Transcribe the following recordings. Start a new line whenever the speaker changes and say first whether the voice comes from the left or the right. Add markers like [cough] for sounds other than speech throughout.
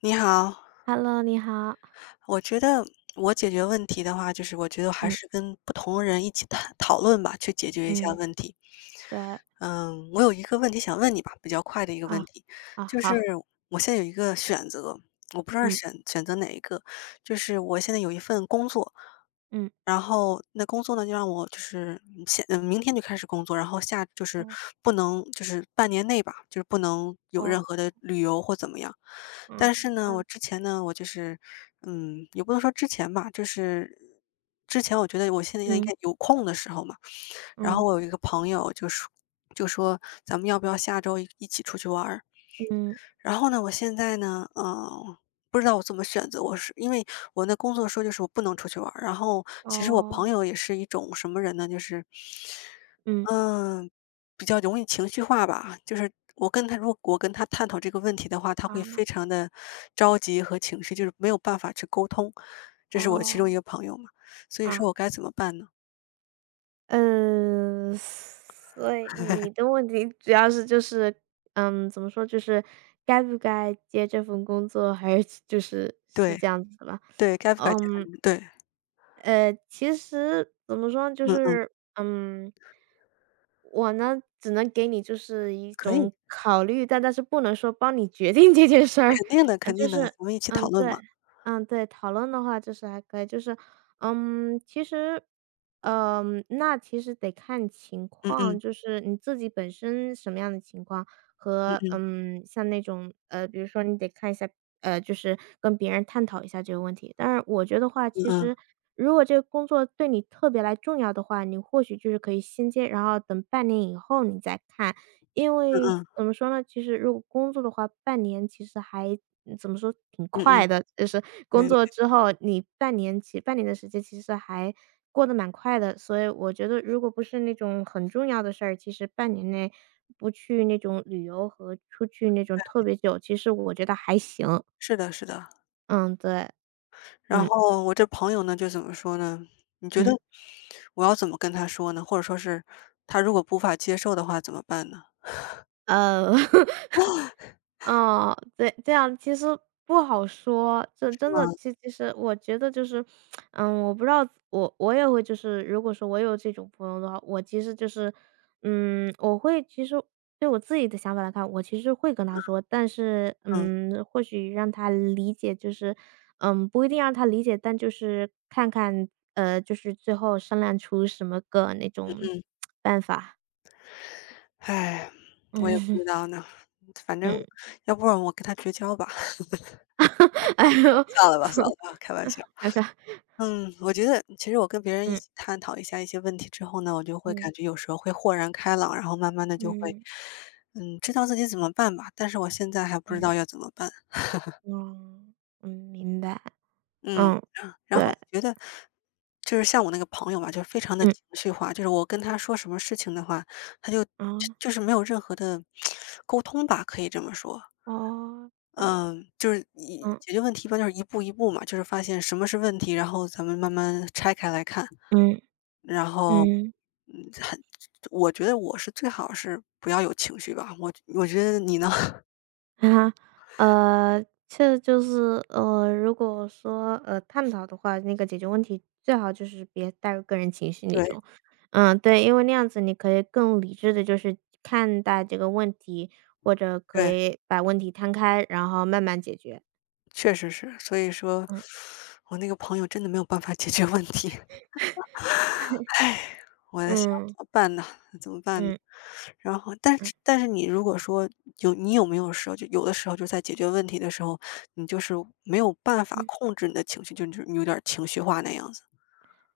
left: 你好，
right: Hello，你好。
left: 我觉得我解决问题的话，就是我觉得还
right: 嗯
left: 是跟不同人一起谈讨论吧，去解决一下
right: 嗯，
left: 问题。
right: 对。
left: 嗯，我有一个问题想问你吧，比较快的一个问
right: 啊，
left: 题，
right: 啊，
left: 就是
right: 好，
left: 我现在有一个选择，我不知道是
right: 嗯
left: 选择哪一个，就是我现在有一份工作，
right: 嗯，
left: 然后那工作呢，就让我就是嗯现嗯，明天就开始工作，然后就是
right: 哦
left: 不能就是半年内吧，就是不能有任
right: 哦，
left: 何的旅游或怎么样。但是
right: 嗯，这
left: 呢，
right: 样
left: 我
right: 子。
left: 之前呢，我就是也不能说之前吧，就是之前我觉得我现在应
right: 嗯。
left: 该有空的时候嘛，然后
right: 嗯
left: 我有一个朋友就说咱们要不要下周一一起出去玩儿？
right: 嗯，
left: 然后呢，我现在呢，不知道我怎么选择。我是因为我那工作说就是我不能出去玩儿，然后其实我朋
right: 哦，
left: 友也是一种什么人呢？就是，
right: 嗯。
left: 嗯，比较容易情绪化吧。就是我跟他，如果我跟他探讨这个问题的话，他
right: 啊，
left: 会非常的着急和情绪，就是没有办法去沟通。这是我其中
right: 哦，
left: 一个朋友嘛，所以说
right: 啊。
left: 我该怎么办呢？
right: 嗯，所以你的问题主要是就是，怎么说，就是该不该接这份工作，还是就是是
left: 对
right: 这样子的吧？
left: 对，该不该结
right: 嗯。
left: 婚？对，
right: 其实怎么说，就
left: 嗯嗯，
right: 是嗯，我呢只能给你就是一
left: 可以，
right: 种考虑，但是不能说帮你决定这件事儿。
left: 肯
right: [laughs]
left: 定的，
right: 啊，
left: 肯
right: 就
left: 定的，
right: 是
left: 咱们一起讨论
right: 对。
left: 嘛。
right: 嗯，对，讨论的话就是还可以。就是其实，那其实得看情
left: 嗯
right: 况，
left: 嗯
right: 就是你自己本身什么样的情况。
left: 嗯
right: 和
left: 嗯
right: 像那种比如说你得看一下，就是跟别人探讨一下这个问题。但是我觉得话，
left: 嗯
right: 其
left: 嗯。
right: 实如果这个工作对你特别来重要的话，你或许就是可以先接，然后等半年以后你再看。因
left: 嗯
right: 为
left: 嗯，
right: 怎么说呢，其实如果工作的话，半年其实还怎么说，挺
left: 嗯嗯，
right: 快的。就是工
left: 对，
right: 作之后，你半年的时间其实还过得蛮快的。所以我觉得如果不是那种很重要的事儿，其实半年内不去那种旅游和出去那种特别久，其实我觉得还行。
left: 是的是的。
right: 嗯，对，
left: 然
right: 嗯，
left: 后我这朋友呢，就怎么说呢？你觉得
right: 嗯。
left: 我要怎么跟他说呢？或者说是他如果无法接受的话怎么办呢？
right: 呃 [laughs] 嗯，对，这样其实不好说。这
left: 是
right: 真
left: 吧？
right: 的，其实我觉得就是。嗯，我不知道，我也会就是，如果说我有这种朋友的话，我其实就是，我会其实对我自己的想法来看，我其实会跟他说。但是，
left: 嗯
right: 或许让他理解，就是，不一定让他理解，但就是看看，就是最后商量出什么个那种
left: 嗯，
right: 办法。
left: 唉，
right: [laughs]
left: 我也不
right: 嗯
left: 知道呢。反正
right: 嗯。
left: 要不然我跟他绝交吧，[laughs]
right: [laughs] 哎呦。
left: 算了吧算了吧，开玩
right: [laughs]
left: 笑。
right: 哎呀。
left: 嗯，我觉得其实我跟别人一
right: 嗯。
left: 起探讨一下一些问题之后呢，我就会
right: 嗯
left: 感觉有时候会豁然开朗，然后慢慢的就会，
right: 嗯
left: 知道自己怎么办吧，但是我现在还不知
right: 嗯，
left: 道要怎么办。
right: 嗯嗯，明白，
left: 嗯，
right: 嗯，
left: 然后
right: 对，
left: 觉得就是像我那个朋友吧，就是非常的
right: 嗯，
left: 情绪化，就是我跟他说什么事情的话，他就
right: 哦
left: 就是没有任何的沟通吧，可以这么说。
right: 哦，嗯
left: 嗯，就是一
right: 嗯
left: 解决问题一般就是一步一步嘛，就是发现什么是问题，然后咱们慢慢拆开来看。
right: 嗯
left: 然后，
right: 嗯，
left: 嗯，很我觉得我是最好是不要有情绪吧，我觉得你呢？[laughs]
right: 哈哈。这就是如果说探讨的话，那个解决问题最好就是别带入个人情绪那
left: 对
right: 种。嗯，对，因为那样子你可以更理智的，就是看待这个问题，或者可
left: 对，
right: 以把问题摊开，然后慢慢解决。
left: 确实是，所以说
right: 嗯
left: 我那个朋友真的没有办法解决问题。我在想
right: 嗯
left: 怎么办呢？怎么办呢？
right: 嗯嗯
left: 然后，但
right: 嗯。
left: 是但是你如果说你有没有时候，就有的时候就在解决问题的时候，你就是没有办法控制你的情绪，就是你有点儿情绪化那样子。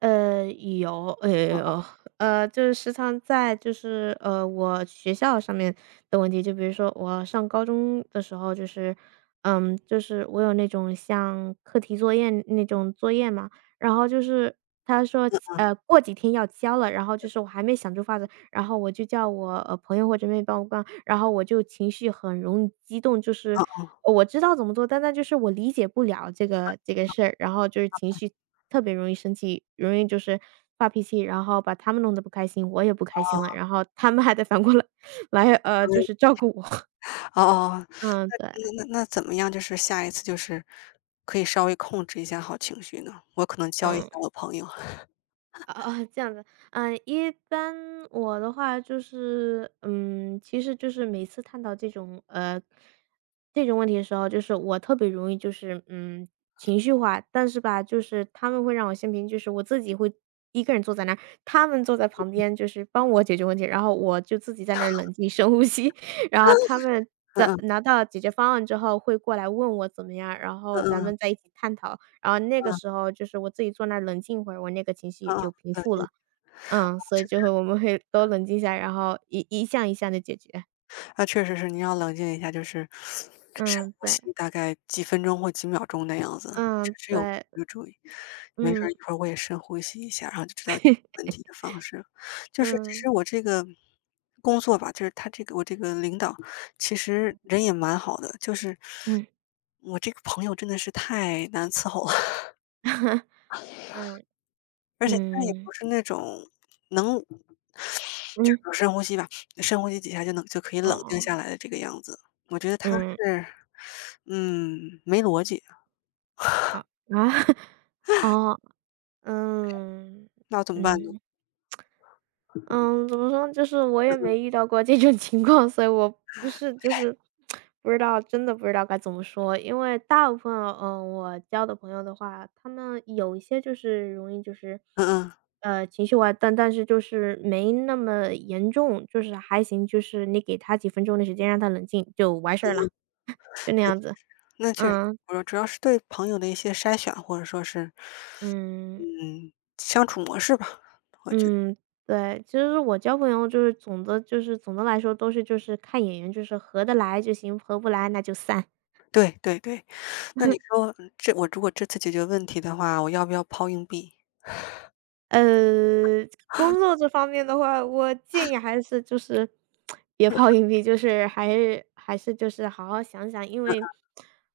right: 有，就是时常在就是我学校上面的问题。就比如说我上高中的时候，就是，就是我有那种像课题作业那种作业嘛，然后就是他说
left: 嗯，
right: 过几天要交了，然后就是我还没想出法子，然后我就叫我，朋友或者妹妹帮我逛，然后我就情绪很容易激动。就是
left: 哦哦
right: 我知道怎么做，但那就是我理解不了这个事儿。然后就是情绪特别容易生气，容易就是发脾气，然后把他们弄得不开心，我也不开心了，然后他们还得反过来 [laughs] 来，就是照顾我。[laughs]
left: 哦，哦哦，
right: 嗯，对，
left: 那怎么样？就是下一次就是可以稍微控制一下好情绪呢？我可能教一下
right: 嗯。
left: 我朋友。
right: 啊啊，这样子，嗯，一般我的话就是，其实就是每次探讨这种这种问题的时候，就是我特别容易就是情绪化。但是吧，就是他们会让我先平，就是我自己会一个人坐在那儿，他们坐在旁边就是帮我解决问题，然后我就自己在那儿冷静深呼吸。[laughs] 然后他们
left: 嗯
right: 在
left: 嗯
right: 拿到解决方案之后会过来问我怎么样，然后
left: 嗯
right: 咱
left: 嗯
right: 们在
left: 嗯
right: 一起探讨。然后那个时候就是我自己坐那儿冷静一会儿，我那个情绪也
left: 嗯
right: 就平
left: 嗯，
right: 复
left: 嗯，
right: 了。嗯，所以就会我们会都冷静下来，然后一项一项的解决。
left: 那确实是，你要冷静一下，就是深
right: 嗯，
left: 呼
right: 对，
left: 吸，大概几分钟或几秒钟的样子，确
right: 嗯，
left: 实有
right: 对，
left: 有注意。没准
right: 嗯，
left: 儿一会儿我也深呼吸一下，然后就知道问题的方式了。就是其
right: 嗯，
left: 实我这个工作吧，就是他这个我这个领导，其实人也蛮好的，就是
right: 嗯
left: 我这个朋友真的是太难伺候了，[laughs]
right: [laughs]，嗯，
left: 而且他也
right: 嗯，
left: 不是那种能就
right: 嗯，
left: 是深呼吸吧，深呼吸几下就可以冷静
right: 哦，
left: 下来的这个样子。我觉得他
right: 嗯，
left: 是，没逻辑，
right: 哦，啊，[laughs] 哦，嗯，
left: 那怎么办呢？
right: 嗯。嗯，怎么说呢就是我也没遇到过这种情况，所以我不是就是不知道，真的不知道该怎么说。因为大部分，我交的朋友的话，他们有一些就是容易就是，
left: 嗯嗯，
right: 情绪化，但是就是没那么严重，就是还行，就是你给他几分钟的时间让他冷静就完事儿了。[laughs] 就那样子。
left: 那确实，
right: 嗯
left: 我说主要是对朋友的一些筛选，或者说是，
right: 嗯。
left: 嗯，相处模式吧，我觉得
right: 嗯，对，其实我交朋友总的来说都是就是看眼缘，就是合得来就行，合不来那就散。
left: 对对对。那你说这我如果这次解决问题的话，我要不要抛硬币？
right: 呃，工作这方面的话，我建议还是就是别抛硬币，就是还是就是好好想想。因为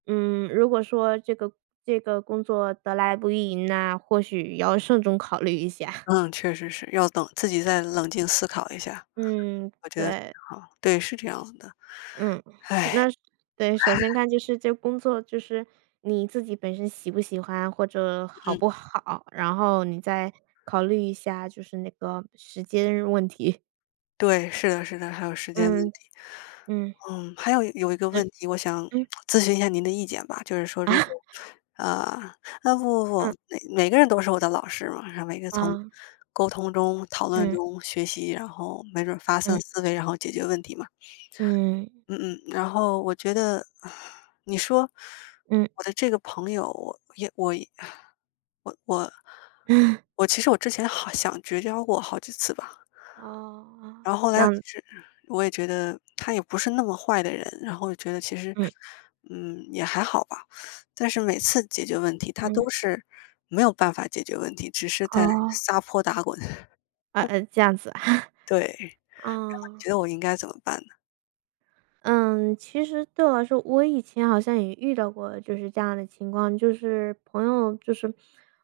right: 如果说这个工作得来不易，那或许要慎重考虑一下。[laughs]
left: 嗯，确实是要等自己再冷静思考一下，
right: 嗯，
left: 我觉得非
right: 对。
left: 常好。对，是这样子的。
right: 嗯，
left: 唉，
right: 那是对。首先看就是这工作就是你自己本身喜不喜欢或者好
left: 嗯，
right: 不好，然后你再考虑一下就是那个时间问题。
left: 对，是的，是的，还有时间问
right: 嗯
left: 题。
right: 嗯
left: 嗯，还有一个
right: 嗯
left: 问题，我想
right: 嗯
left: 咨询一下您的意见吧，就是说如
right: 啊
left: 果啊，啊，不不不，
right: 嗯
left: 每个人都是我的老师嘛，然后每个从
right: 啊
left: 沟通中、讨论
right: 嗯
left: 中学习，然后没准发散
right: 嗯
left: 思维，然后解决问题嘛。
right: 嗯
left: 嗯嗯，然后我觉得你说
right: 嗯
left: 我的这个朋友，我我
right: [laughs]
left: 我其实我之前好想绝交过好几次吧。
right: 哦，
left: 然后后
right: 这
left: 来其
right: 样，
left: 实我也觉得他也不是那么坏的人，然后我觉得其实，
right: 嗯
left: 也还好吧。但是每次解决问题，他
right: 嗯。
left: 都是没有办法解决问题，只是在
right: 哦，
left: 撒泼打滚。[laughs]
right: 啊，这样子啊。[laughs]
left: 对，你
right: 嗯。
left: 觉得我应该怎么办呢？
right: 嗯，其实对我来说，我以前好像也遇到过就是这样的情况，就是朋友就是，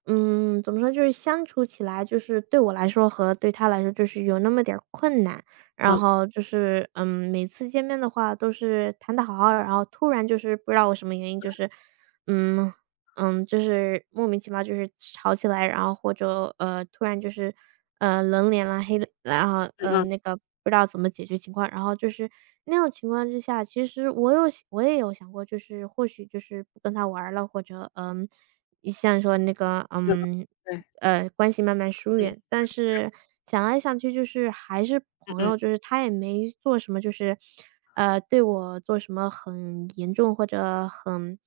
right: 怎么说，就是相处起来，就是对我来说和对他来说，就是有那么点儿困难。然
left: 嗯
right: 后就是，每次见面的话都是谈的好好的，然后突然就是不知道我什么原因，就是，嗯，就是莫名其妙就是吵起来。然后或者，突然就是，冷脸了，黑脸然后，
left: 嗯嗯
right: 那个不知道怎么解决情况。然后就是那种情况之下，其实我也有想过，就是或许就是不跟他玩儿了，或者，嗯，你像说那个，
left: 嗯，
right: 嗯，
left: 对，
right: 关系慢慢疏远。
left: 嗯
right: 但是想来想去就是还是
left: 嗯
right: 朋
left: 嗯，
right: 友，就是他也没做什么，就是，对我做什么很严重或者很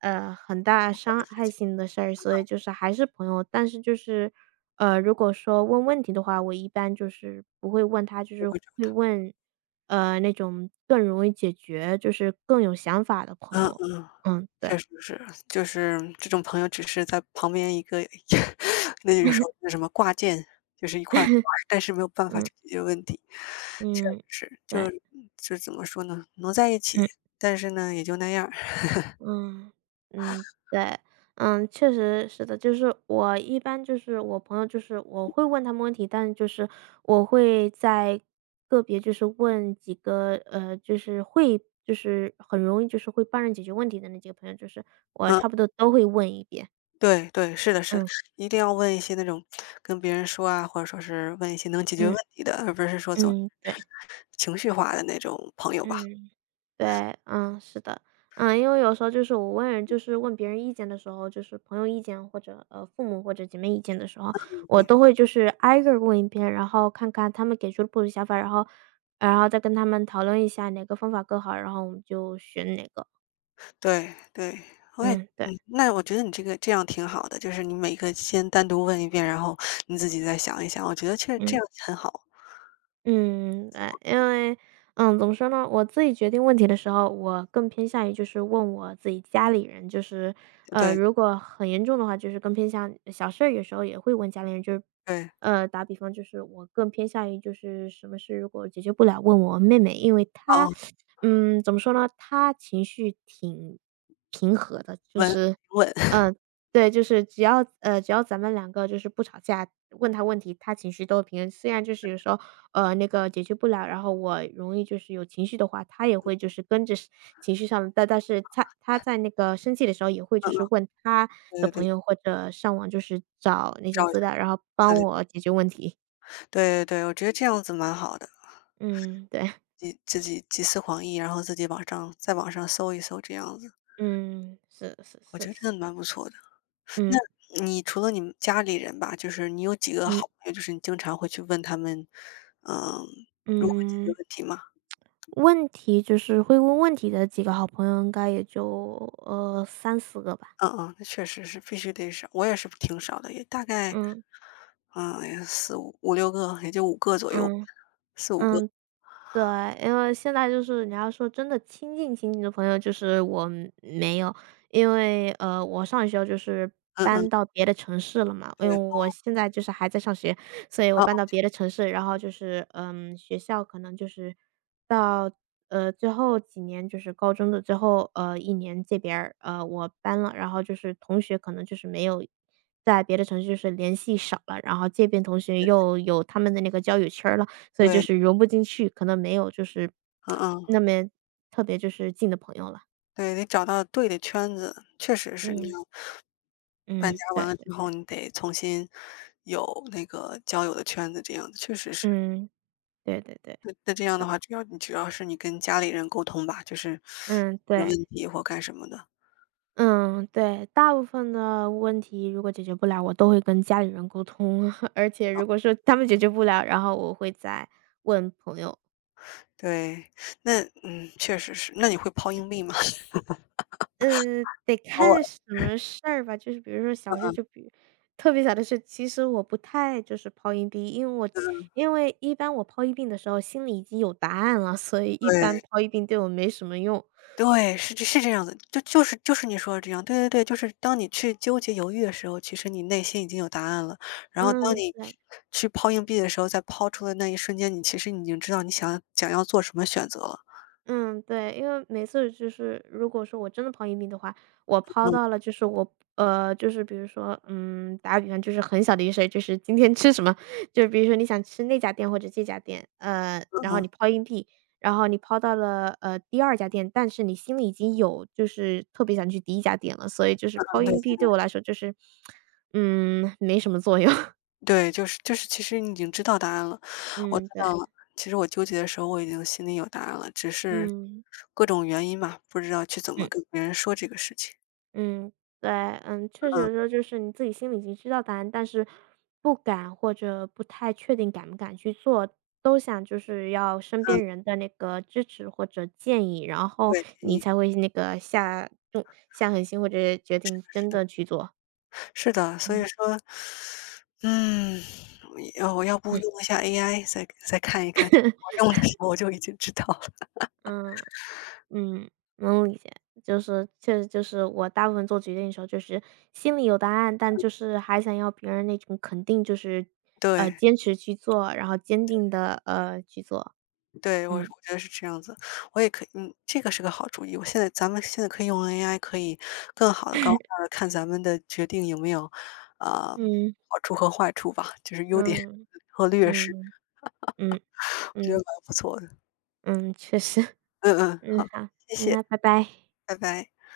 right: 很大
left: 好的
right: 伤
left: 事
right: 害
left: 情，
right: 性的事儿，所以就是还是朋友。但是就是，如果说问问题的话，我一般就是不会问他，就
left: 我
right: 是
left: 会
right: 会
left: 找。
right: 问，那种更容易解决，就是更有想法的朋
left: 嗯
right: 友。
left: 嗯。
right: 嗯，对，
left: 确实是，就是这种朋友只是在旁边一个 [laughs] 那有时候那什么挂件，就是一块儿挂
right: [laughs]
left: 但是没有办法
right: 嗯
left: 去解决问题。确实
right: 嗯，
left: 是，
right: 对，
left: 就怎么说呢，能在一起，
right: 嗯。
left: 但是呢也就那样儿。
right: 嗯。嗯。对，嗯，确实是的。就是我一般就是我朋友就是我会问他们问题，但就是我会在个别就是问几个，就是会就是很容易就是会帮人解决问题的那几个朋友，就是我
left: 嗯，
right: 差不多都会问一遍。
left: 对对，是的是，
right: 嗯，
left: 一定要问一些那种跟别人说啊，或者说是问一些能解决问
right: 嗯，
left: 题的，而不是说总是
right: 嗯，对，
left: 情绪化的那种朋友吧。
right: 嗯。对，嗯，是的，因为有时候就是我问人，就是问别人意见的时候，就是朋友意见或者父母或者姐妹意见的时候，我
left: 对。
right: 都会就是挨个儿问一遍，然后看看他们给出的不同想法，然后再跟他们讨论一下哪个方法更好，然后我们就选哪个。
left: 对对，我也
right: 嗯，对，
left: 那我觉得你这个这样挺好的，就是你每个先单独问一遍，然后你自己再想一想，我觉得其实这
right: 嗯。
left: 样很好。
right: 嗯，对，因为，怎么说呢，我自己决定问题的时候，我更偏向于就是问我自己家里人，就是，
left: 对
right: 如果很严重的话，就是更偏向小事儿，有时候也会问家里人，就是，
left: 对，
right: 打比方就是我更偏向于就是什么事如果解决不了，问我妹妹，因为她，
left: 哦，
right: 怎么说呢，她情绪挺平和的，就
left: 稳
right: 是，
left: 稳，[laughs]
right: 嗯，对，就是只要咱们两个就是不吵架，问他问题，他情绪都会平衡虽然就是有时候，那个解决不了，然后我容易就是有情绪的话，他也会就是跟着是情绪上，但是他在那个生气的时候，也会就
left: 嗯，
right: 是问他
left: 对
right: 的
left: 对
right: 朋
left: 对，
right: 友或者上网就是找那些
left: 找一
right: 资
left: 下
right: 料，然后
left: 资
right: 帮
left: 料，
right: 我解决问题。
left: 对对对，我觉得这样子蛮好的，
right: 嗯，对，
left: 你自己集思广益，然后自己在网上搜一搜这样子，
right: 嗯，是是
left: 我觉
right: 是
left: 得真
right: 是，
left: 的蛮不错的。那
right: 嗯
left: 你除了你们家里人吧，就是你有几个
right: 嗯
left: 好朋友，就是你经常会去问他们，嗯，如何解决
right: 嗯，
left: 问题吗？
right: 问题就是会问问题的几个好朋友，应该也就三四个吧。
left: 嗯嗯，那确实是必须得少，我也是挺少的，也大概，
right: 嗯
left: 也四五五六个，也就五个左右吧
right: 嗯
left: 四五个，
right: 嗯，对，因为现在就是你要说真的亲近的朋友，就是我没有，因为我上学就是
left: 嗯嗯，
right: 搬到别的城市了嘛，因为
left: 对，
right: 我现在就是还在上学，所以我
left: 哦，
right: 搬到别的城市，然后就是嗯，学校可能就是到最后几年，就是高中的最后一年这边儿我搬了，然后就是同学可能就是没有在别的城市就是联系少了，然后这边同学又有他们的那个交友圈儿了。所以就
left: 对，
right: 是融不进去，可能没有就是
left: 嗯嗯，
right: 那么特别就是近的朋友了。
left: 对，得找到对的圈子，确实是你
right: 嗯，
left: 要搬
right: 嗯，
left: 家完
right: 对，
left: 了之后，你得重新有那个交友的圈子，这样子确实是。
right: 嗯，对对对，
left: 那这
right: 是
left: 样的
right: 的，
left: 话，主要是你跟家里人沟通吧，就是
right: 嗯，
left: 有
right: 对，
left: 问题或干什么的，
right: 嗯，对，大部分的问题如果解决不了，我都会跟家里人沟通，[laughs] 而且如果说他们解决不了，然后我会再问朋友。
left: 对，那嗯，确实是，那你会抛硬币吗？[laughs]
right: 得
left: 偶
right: 看
left: 尔，
right: 什么事儿吧，就是比如说小事，特别小的事，其实我不太就是抛硬币，因为我
left: 嗯，
right: 因为一般我抛硬币的时候心里已经有答案了，所以一般
left: 对。
right: 抛硬币对我没什么用。
left: 对，是这是这样的，就是你说的这样，对对对，就是当你去纠结犹豫的时候，其实你内心已经有答案了。然后当
right: 嗯，
left: 你
right: 对。
left: 去抛硬币的时候，在抛出的那一瞬间，你其实已经知道你想要做什么选择了。
right: 嗯，对，因为每次就是如果说我真的抛硬币的话，我抛
left: 嗯
right: 到了就是就是比如说，嗯，打个比方，就是很小的一些，就是今天吃什么，就比如说你想吃那家店或者这家店，
left: 嗯
right: 然后你
left: 嗯
right: 抛硬币，然后你抛到了第二家店，但是你心里已经有就是特别想去第一家店了，所以就是抛
left: 嗯，对
right: 硬币对我来说就是，嗯，没什么作用。[laughs]
left: 对，就是其实你已经知道答案了，我知
right: 嗯，对，
left: 道了。其实我纠结的时候，我已经心里有答案了，只是
right: 嗯
left: 各种原因嘛，不知道去怎么
right: 嗯。
left: 跟别人说这个事情。
right: 嗯，对，嗯，确实
left: 嗯
right: 有时候就是你自己心里已经知道答案，但是不敢或者不太确定敢不敢去做，都想就是要身边
left: 嗯，
right: 人的那个支持或者建议，然后
left: 对，
right: 你
left: 你
right: 才会那个下狠心或者决定真的去做。
left: 是的，所以
right: 嗯
left: 说嗯，我要不
right: 嗯
left: 用一下 AI 再看一看，
right: [laughs]
left: 我用的时候我就已经知道了。[laughs]
right: 嗯。嗯，能理解，就是确实就是我大部分做决定的时候，就是心里有答案，但就是还想要别人那种肯定，就是
left: 对，
right: 坚持去做，然后坚定的去做。
left: 对，我
right: 嗯
left: 觉得是这样子。我也可以这个是个好主意。我现在咱们现在可以用 AI 可以更好的高效的看咱们的决定有没有，啊
right: 嗯
left: 好处和坏处吧，就是优点
right: 嗯
left: 和劣势，
right: 嗯嗯
left: 我觉得
right: 嗯
left: 蛮不错的。
right: 嗯，确实，[laughs]
left: 嗯嗯，
right: 嗯
left: 好，
right: 好，
left: 谢谢，
right: 那拜拜。
left: 拜拜。